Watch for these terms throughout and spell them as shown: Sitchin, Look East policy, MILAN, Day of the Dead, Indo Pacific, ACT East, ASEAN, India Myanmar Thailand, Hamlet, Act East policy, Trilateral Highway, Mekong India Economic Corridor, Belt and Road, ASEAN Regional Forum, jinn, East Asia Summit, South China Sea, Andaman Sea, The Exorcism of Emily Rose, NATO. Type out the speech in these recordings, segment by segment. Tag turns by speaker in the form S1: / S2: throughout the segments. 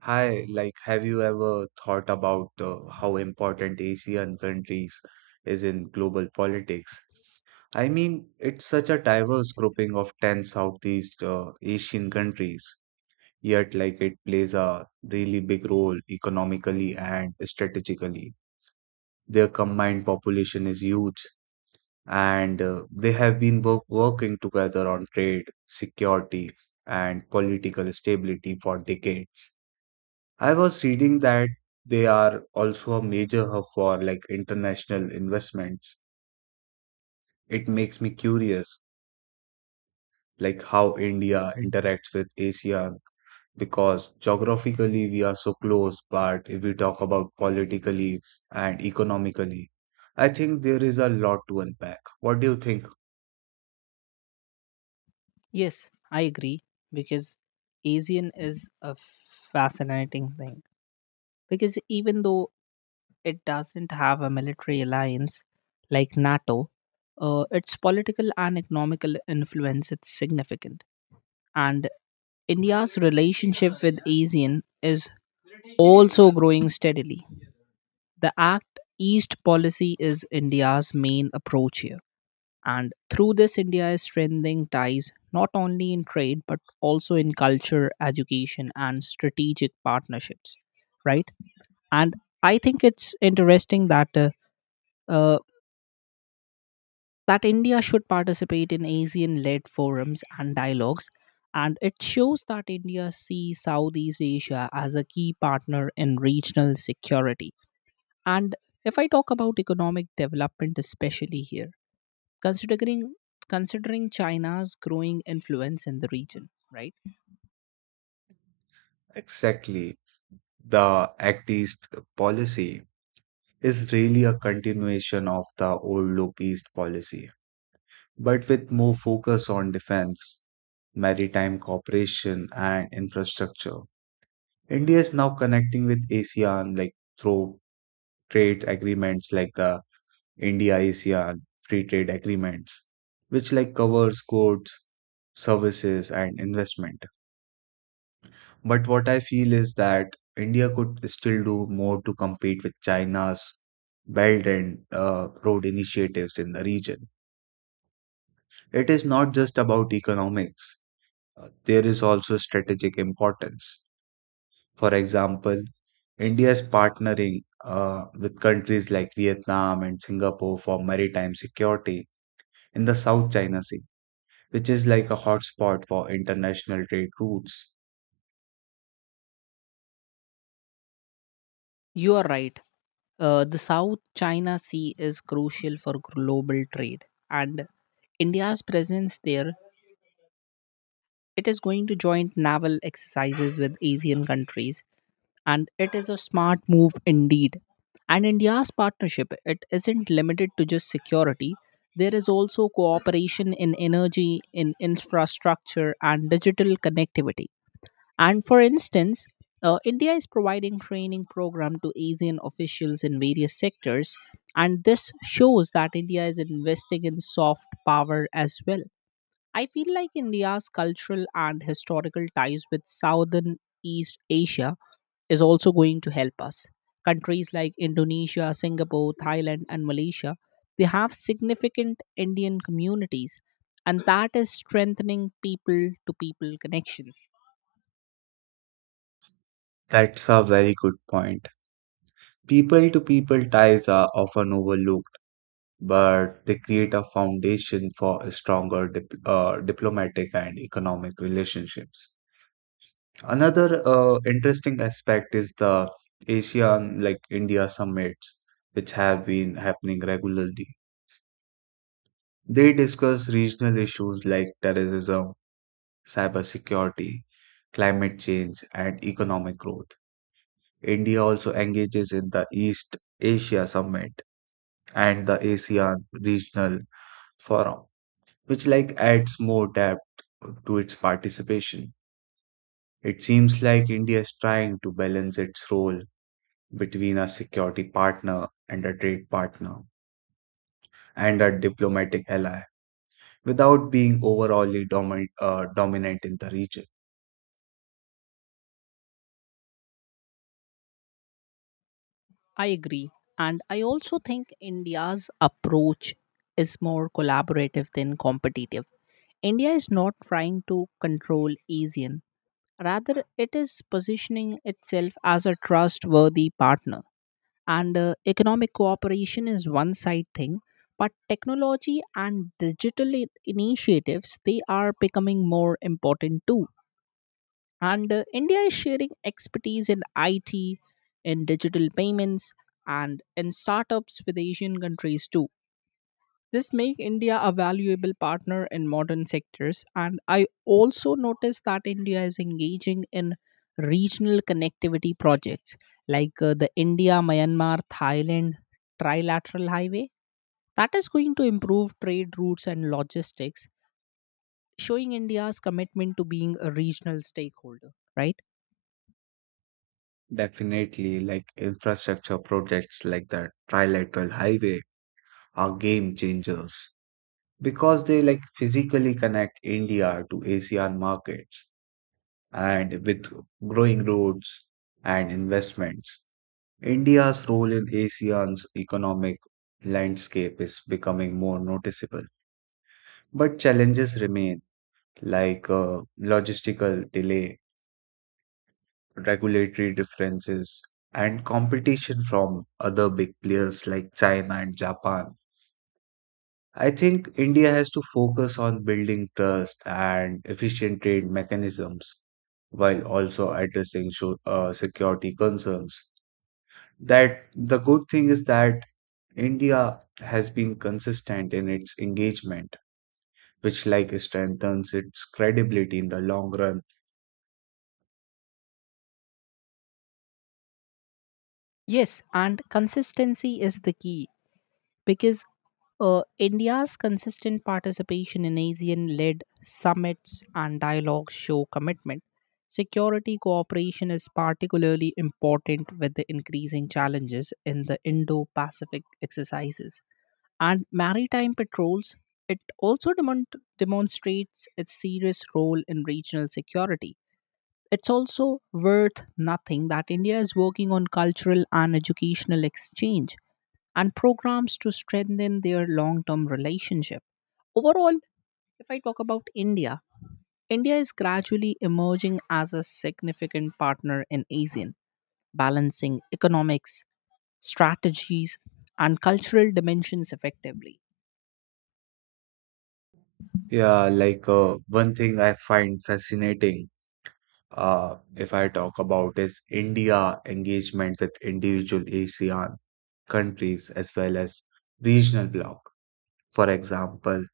S1: Hi, like, have you ever thought about how important ASEAN countries is in global politics? I mean, it's such a diverse grouping of 10 Southeast Asian countries, yet like it plays a really big role economically and strategically. Their combined population is huge, and they have been working together on trade, security, and political stability for decades. I was reading that they are also a major hub for like international investments. It makes me curious, like how India interacts with ASEAN because geographically we are so close, but if we talk about politically and economically, I think there is a lot to unpack. What do you think
S2: Yes, I agree because Asian is a fascinating thing. Because even though it doesn't have a military alliance like NATO, its political and economical influence is significant. And India's relationship with ASEAN is also growing steadily. The ACT East policy is India's main approach here. And through this, India is strengthening ties not only in trade but also in culture, education, and strategic partnerships, right? And I think it's interesting that uh, that India should participate in ASEAN-led forums and dialogues, and it shows that India sees Southeast Asia as a key partner in regional security. And if I talk about economic development, especially here, considering considering China's growing influence in the region, right?
S1: exactly? The Act East policy is really a continuation of the old Look East policy, but with more focus on defense, maritime cooperation, and infrastructure. India is now connecting with ASEAN like through trade agreements like the India ASEAN free trade agreements, which like covers goods, services, and investment. But what I feel is that India could still do more to compete with China's Belt and Road initiatives in the region. It is not just about economics. There is also strategic importance. For example, India is partnering with countries like Vietnam and Singapore for maritime security in the South China Sea, which is like a hotspot for international trade routes.
S2: You are right. The South China Sea is crucial for global trade, and India's presence there. It is going to joint naval exercises with Asian countries, and it is a smart move indeed. And India's partnership, it isn't limited to just security. There is also cooperation in energy, in infrastructure, and digital connectivity. And for instance, India is providing training program to ASEAN officials in various sectors, and this shows that India is investing in soft power as well. I feel like India's cultural and historical ties with Southern East Asia is also going to help us. Countries like Indonesia, Singapore, Thailand, and Malaysia, they have significant Indian communities, and that is strengthening people to people connections.
S1: That's a very good point. People to people ties are often overlooked, but they create a foundation for stronger diplomatic and economic relationships. Another interesting aspect is the ASEAN, like India summits, which have been happening regularly. They discuss regional issues like terrorism, cybersecurity, climate change, and economic growth. India also engages in the East Asia Summit and the ASEAN Regional Forum, which like adds more depth to its participation. It seems like India is trying to balance its role between a security partner and a trade partner and a diplomatic ally without being overallly dominant in the region.
S2: I agree. And I also think India's approach is more collaborative than competitive. India is not trying to control ASEAN. Rather, it is positioning itself as a trustworthy partner. And economic cooperation is one side thing, but technology and digital initiatives, they are becoming more important too. And India is sharing expertise in IT, in digital payments, and in startups with Asian countries too. This make India a valuable partner in modern sectors, and I also noticed that India is engaging in regional connectivity projects like the India Myanmar Thailand trilateral highway that is going to improve trade routes and logistics, showing India's commitment to being a regional stakeholder, right?
S1: Definitely, like infrastructure projects like the Trilateral Highway are game changers because they like physically connect India to ASEAN markets and with growing roads and investments. India's role in ASEAN's economic landscape is becoming more noticeable. But challenges remain, like logistical delay, regulatory differences, and competition from other big players like China and Japan. I think India has to focus on building trust and efficient trade mechanisms while also addressing security concerns. That the good thing is that India has been consistent in its engagement, which like strengthens its credibility in the long run.
S2: Yes, and consistency is the key because India's consistent participation in ASEAN led summits and dialogues show commitment. Security cooperation is particularly important with the increasing challenges in the Indo Pacific exercises. And maritime patrols, it also demonstrates its serious role in regional security. It's also worth nothing that India is working on cultural and educational exchange and programs to strengthen their long term relationship. Overall, if I talk about India, India is gradually emerging as a significant partner in ASEAN, balancing economics, strategies, and cultural dimensions effectively.
S1: Yeah, like one thing I find fascinating, if I talk about, is India engagement with individual ASEAN countries as well as regional bloc. For example,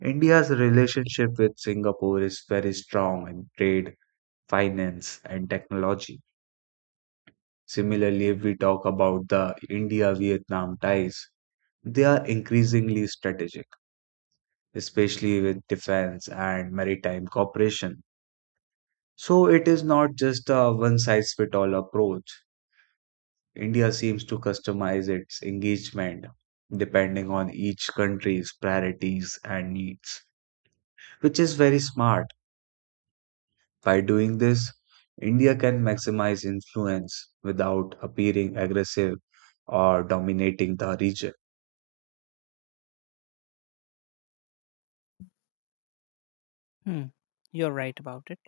S1: India's relationship with Singapore is very strong in trade, finance, and technology. Similarly, if we talk about the India-Vietnam ties, they are increasingly strategic, especially with defense and maritime cooperation. So it is not just a one size fit all approach. India seems to customize its engagement depending on each country's priorities and needs, which is very smart. By doing this, India can maximize influence without appearing aggressive or dominating the region.
S2: Hmm, you're right about it.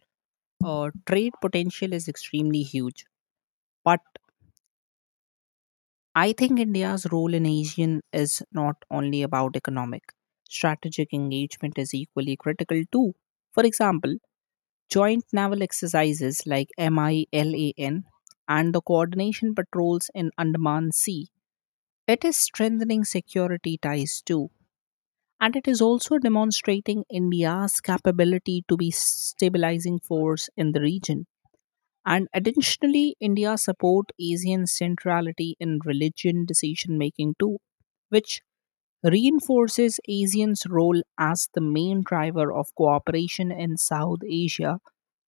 S2: Trade potential is extremely huge, but I think India's role in ASEAN is not only about economic. Strategic engagement is equally critical too. For example, joint naval exercises like MILAN and the coordination patrols in Andaman Sea, it is strengthening security ties too. And it is also demonstrating India's capability to be stabilizing force in the region. And additionally, India support Asian centrality in religion decision making too, which reinforces ASEAN's role as the main driver of cooperation in South Asia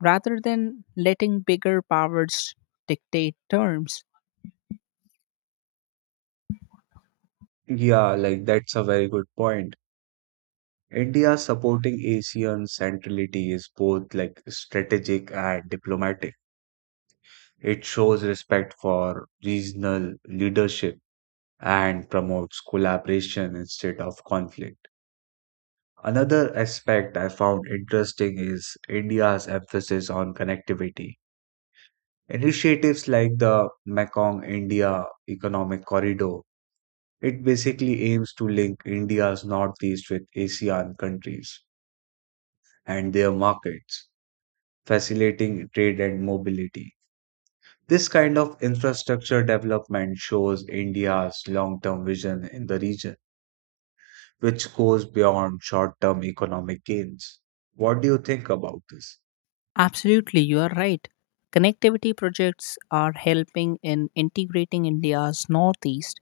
S2: rather than letting bigger powers dictate terms.
S1: Yeah, like that's a very good point. India supporting ASEAN centrality is both like strategic and diplomatic. It shows respect for regional leadership and promotes collaboration instead of conflict. Another aspect I found interesting is India's emphasis on connectivity. Initiatives like the Mekong India Economic Corridor, it basically aims to link India's northeast with ASEAN countries and their markets, facilitating trade and mobility. This kind of infrastructure development shows India's long term vision in the region, which goes beyond short term economic gains. What do you think about this?
S2: Absolutely, you are right. Connectivity projects are helping in integrating India's Northeast,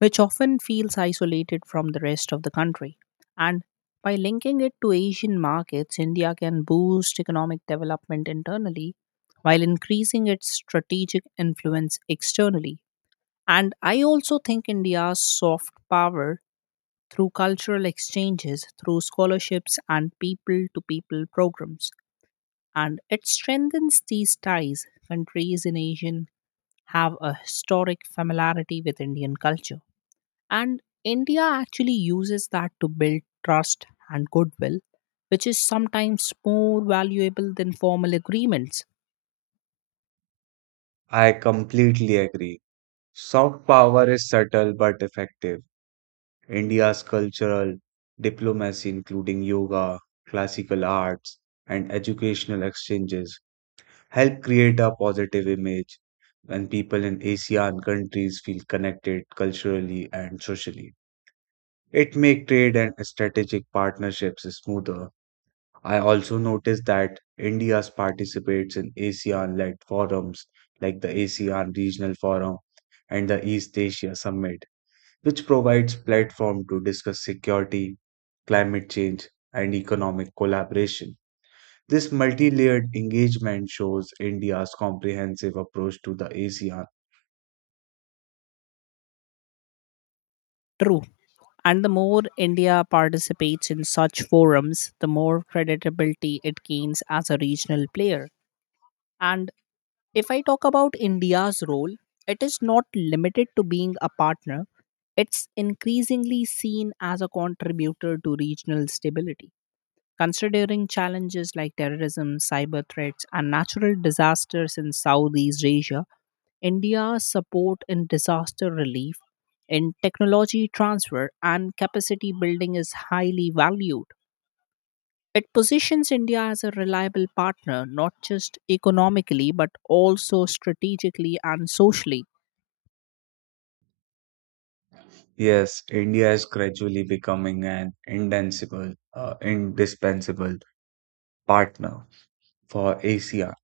S2: which often feels isolated from the rest of the country. And by linking it to Asian markets, India can boost economic development internally while increasing its strategic influence externally. And I also think India's soft power through cultural exchanges, through scholarships, and people to people programs. And it strengthens these ties. Countries in Asian have a historic familiarity with Indian culture. And India actually uses that to build trust and goodwill, which is sometimes more valuable than formal agreements.
S1: I completely agree. Soft power is subtle but effective. India's cultural diplomacy, including yoga, classical arts, and educational exchanges, help create a positive image when people in ASEAN countries feel connected culturally and socially. It makes trade and strategic partnerships smoother. I also noticed that India participates in ASEAN-led forums like the ASEAN Regional Forum and the East Asia Summit, which provides platform to discuss security, climate change, and economic collaboration. This multi-layered engagement shows India's comprehensive approach to the ASEAN.
S2: True. And the more India participates in such forums, the more credibility it gains as a regional player. And if I talk about India's role, it is not limited to being a partner, it's increasingly seen as a contributor to regional stability. Considering challenges like terrorism, cyber threats, and natural disasters in Southeast Asia, India's support in disaster relief, in technology transfer, and capacity building is highly valued. It positions India as a reliable partner, not just economically, but also strategically and socially.
S1: Yes, India is gradually becoming an indispensable partner for ACR.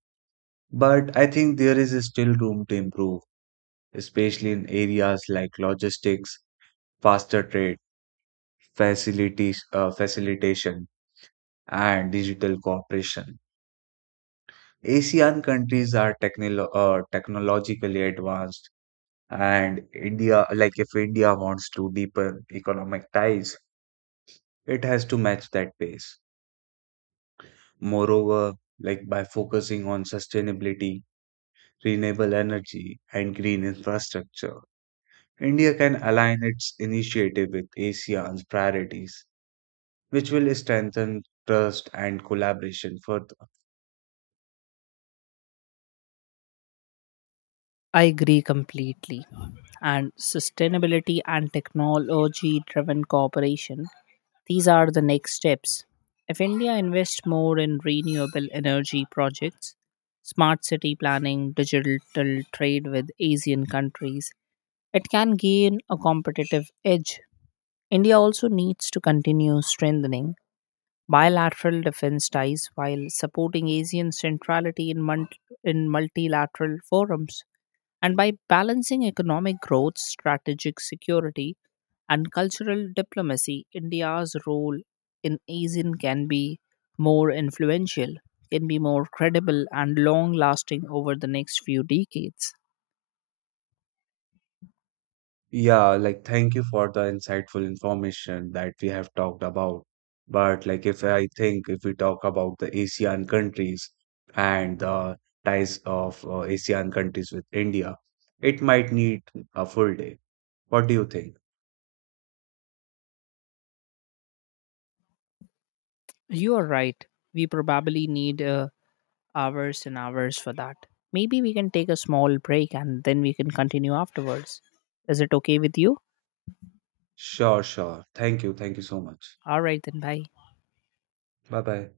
S1: But I think there is still room to improve, especially in areas like logistics, faster trade, facilitation, and digital cooperation. ASEAN countries are technologically advanced, and India, like if India wants to deepen economic ties, it has to match that pace. Moreover, like by focusing on sustainability, renewable energy, and green infrastructure. India can align its initiative with ASEAN's priorities, which will strengthen trust and collaboration further.
S2: I agree completely. And sustainability and technology driven cooperation, these are the next steps. If India invests more in renewable energy projects, smart city planning, digital trade with Asian countries, it can gain a competitive edge. India also needs to continue strengthening bilateral defense ties while supporting ASEAN centrality in, in multilateral forums. And by balancing economic growth, strategic security, and cultural diplomacy, India's role in ASEAN can be more influential, can be more credible, and long lasting over the next few decades.
S1: Yeah, like thank you for the insightful information that we have talked about. But like if I think if we talk about the ASEAN countries and the ties of ASEAN countries with India, it might need a full day. What do you think?
S2: You are right. We probably need hours and hours for that. Maybe we can take a small break and then we can continue afterwards. Is it okay with you?
S1: Sure, sure. Thank you. Thank you so much.
S2: All right, then, bye.
S1: Bye bye.